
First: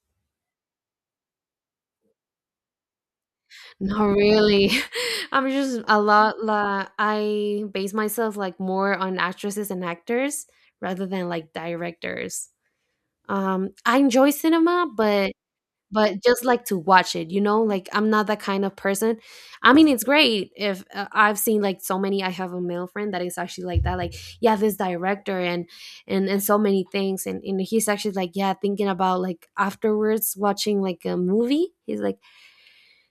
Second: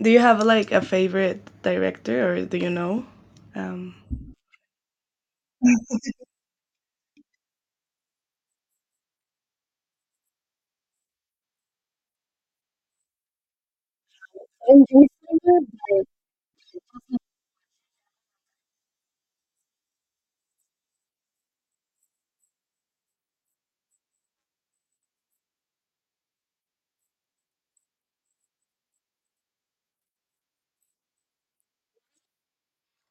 A: do you have like a favorite director, or do you know? Um,
B: Not really. (laughs) I'm just a lot. I base myself like more on actresses and actors rather than like directors. I enjoy cinema, but just like to watch it, you know, like I'm not that kind of person. I mean, it's great if, I've seen like so many, I have a male friend that is actually like that. Like yeah, this director and so many things, and he's actually like yeah, thinking about like afterwards watching like a movie, he's like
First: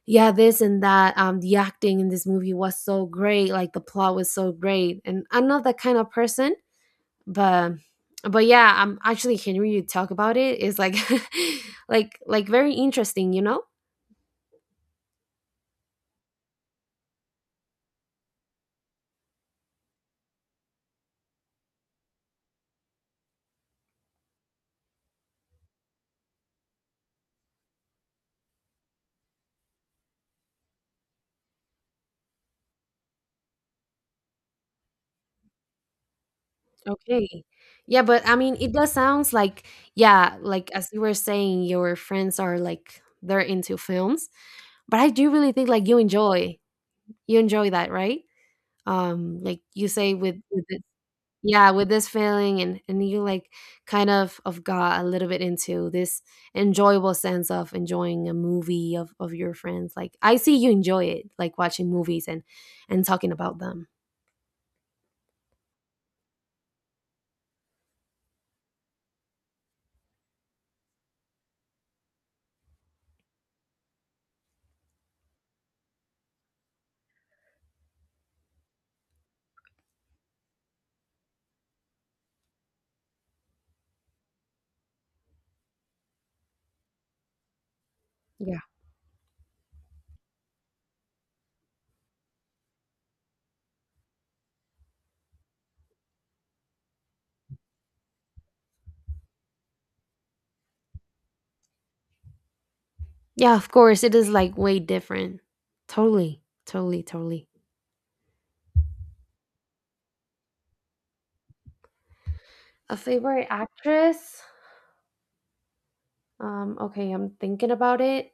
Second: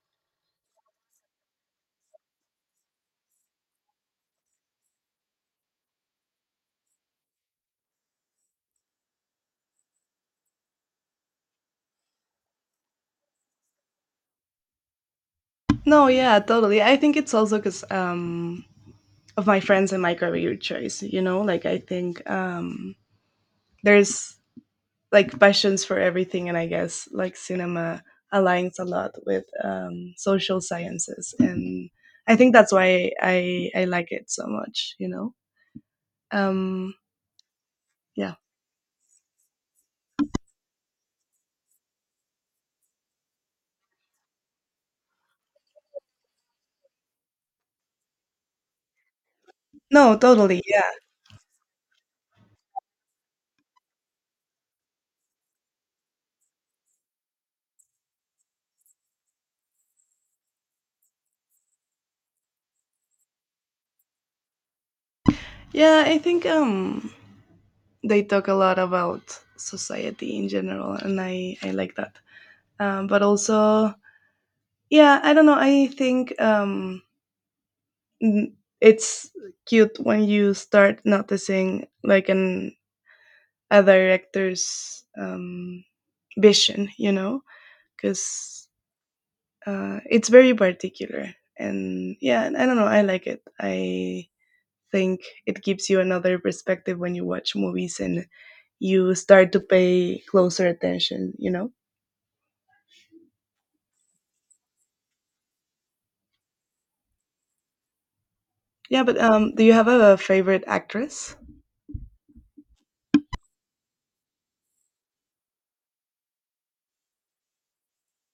B: yeah, this and that, the acting in this movie was so great, like the plot was so great. And I'm not that kind of person, but but yeah, I'm actually hearing you talk about it is like (laughs) like very interesting, you know?
A: no, yeah, totally. I think it's also because of my friends and my career choice. You know, like I think there's like passions for everything, and I guess like cinema aligns a lot with social sciences, and I think that's why I like it so much. You know. Um,
B: Okay. Yeah, but I
A: yeah.
B: mean, it does sounds like, yeah, like as you were saying, your friends are like they're into films, but I do really think like you enjoy, you enjoy that, right? Like you say
A: No,
B: with
A: totally.
B: this,
A: Yeah.
B: yeah, with this feeling, and you like kind of got a little bit into this enjoyable sense of enjoying a movie of your friends. Like I see you enjoy it, like watching movies and talking about them.
A: Yeah, I think they talk a lot about society in general, and I like that. But also, yeah, I don't know. I think it's cute when you start noticing like an a director's vision, you know,
B: Yeah.
A: because it's very particular. And yeah, I don't know. I like it. I think it gives you another perspective when you watch movies and you start to pay closer attention, you know?
B: Yeah, of course it is like way different. Totally. Totally, totally.
A: Yeah, but do you have a favorite actress?
B: A favorite actress? Okay, I'm thinking about it.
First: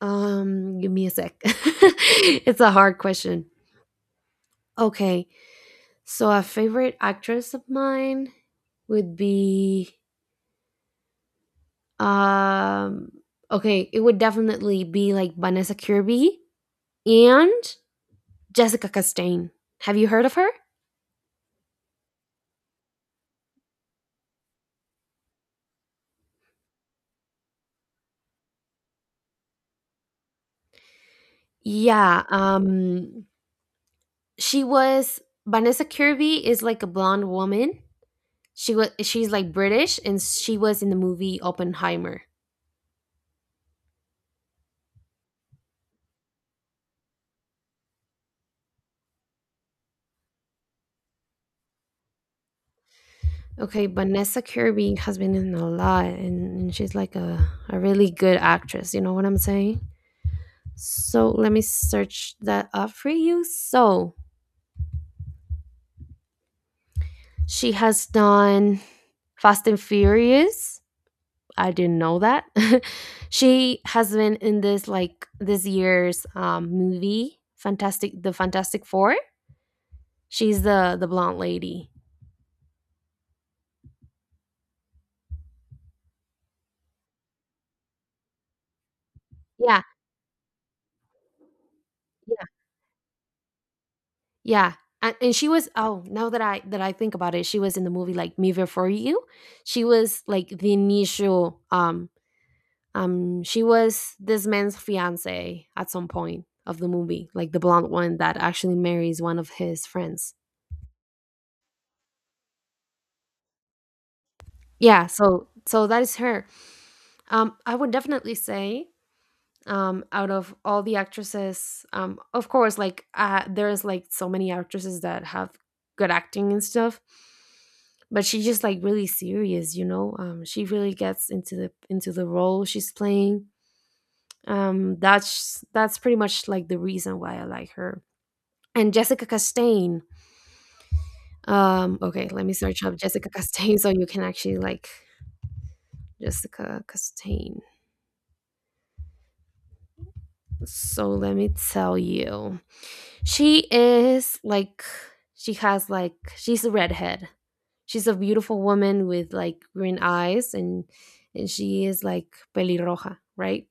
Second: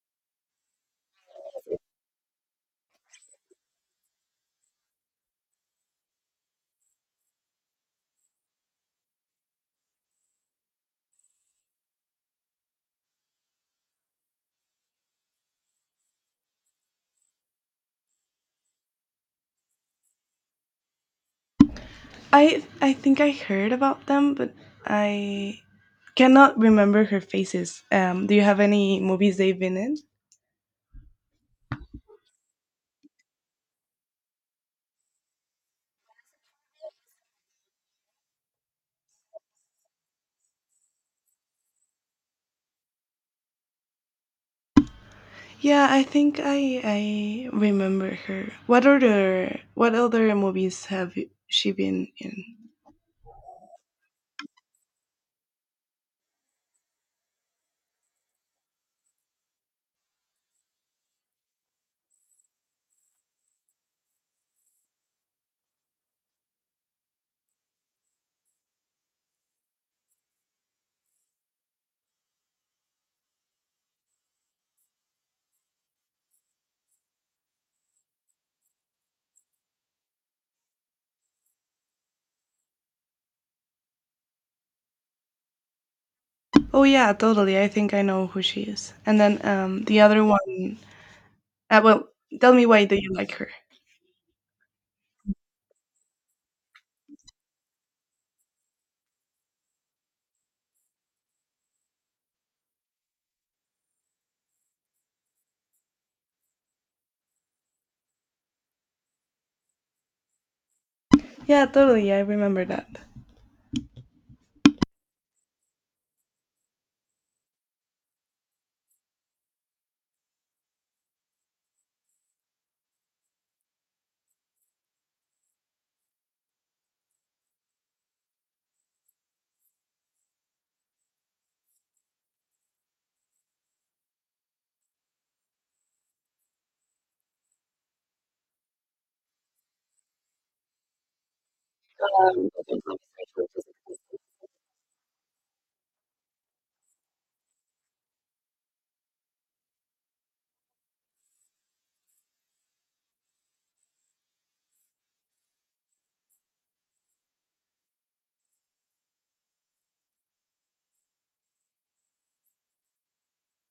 B: Give me a sec. (laughs) It's a hard question. Okay. So a favorite actress of mine would be um okay, it would definitely be like Vanessa Kirby and Jessica Chastain. Have you heard of her?
A: I think I heard about them, but I cannot remember her faces. Do you have any movies they've been in?
B: Yeah, she was, Vanessa Kirby is like a blonde woman. She was, she's like British, and she was in the movie Oppenheimer.
A: Yeah, I think I remember her. What other movies have she been in?
B: Okay, Vanessa Kirby has been in a lot, and she's like a really good actress, you know what I'm saying? So let me search that up for you. So she has done Fast and Furious. I didn't know that. (laughs) She has been in this like this year's movie, the Fantastic Four. She's the blonde lady.
A: Oh yeah, totally. I think I know who she is. And then
B: Yeah,
A: the other one. Well,
B: yeah,
A: tell me why do you like her?
B: yeah. And she was, oh now that I think about it, she was in the movie like Me Before You. She was like the initial she was this man's fiance at some point of the movie, like the blonde one that actually marries one of his friends.
A: Yeah, totally. I remember that.
B: Yeah, so so that is her. I would definitely say, out of all the actresses, of course, like there's like so many actresses that have good acting and stuff, but she's just like really serious, you know. She really gets into the role she's playing. That's pretty much like the reason why I like her. And Jessica Chastain. Okay, let me search up Jessica Chastain (laughs) so you can actually like Jessica Chastain. So let me tell you. She is like, she has like she's a redhead. She's a beautiful woman with like green eyes, and she is like pelirroja, right?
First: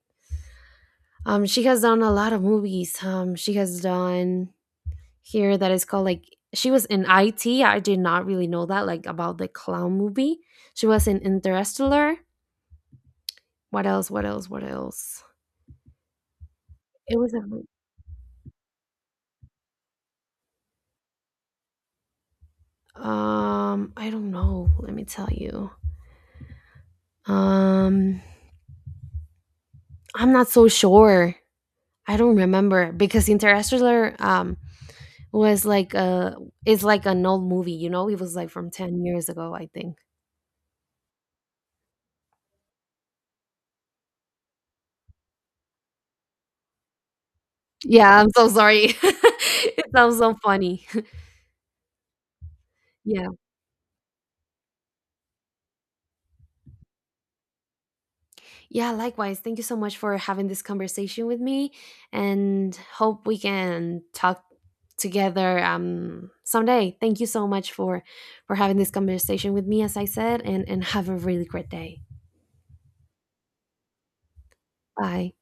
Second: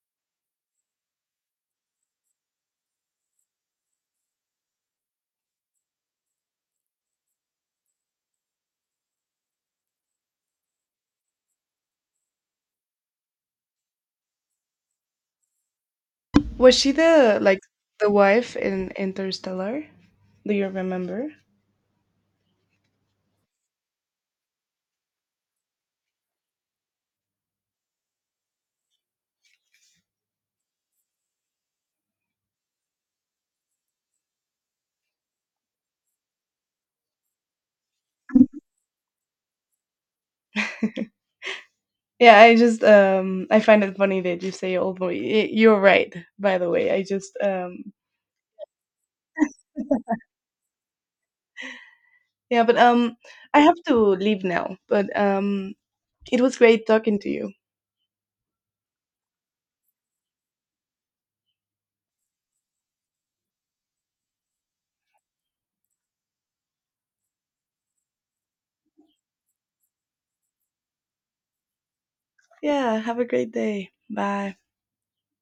B: She has done a lot of movies. She has done here that is called like, she was in IT. I did not really know that like about the clown movie. She was in Interstellar. What else? What else? What else?
A: Was she
B: It was
A: the
B: a
A: like the wife in Interstellar? Do you remember?
B: I don't know. Let me tell you. Um I'm not so sure. I don't remember because Interstellar was like a is like an old movie, you know? It was like from 10 years ago, I think.
A: Yeah, I just I find it funny that you say old boy. You're right, by the way. I just
B: Yeah, I'm so sorry. (laughs) It sounds so funny.
A: yeah, but
B: (laughs) Yeah.
A: I have to leave now. But it was great talking to you.
B: Yeah, likewise. Thank you so much for having this conversation with me, and hope we can talk together someday. Thank you so much for having this conversation with me, as I said, and have a really great day.
A: Yeah, have a great day. Bye.
B: Bye.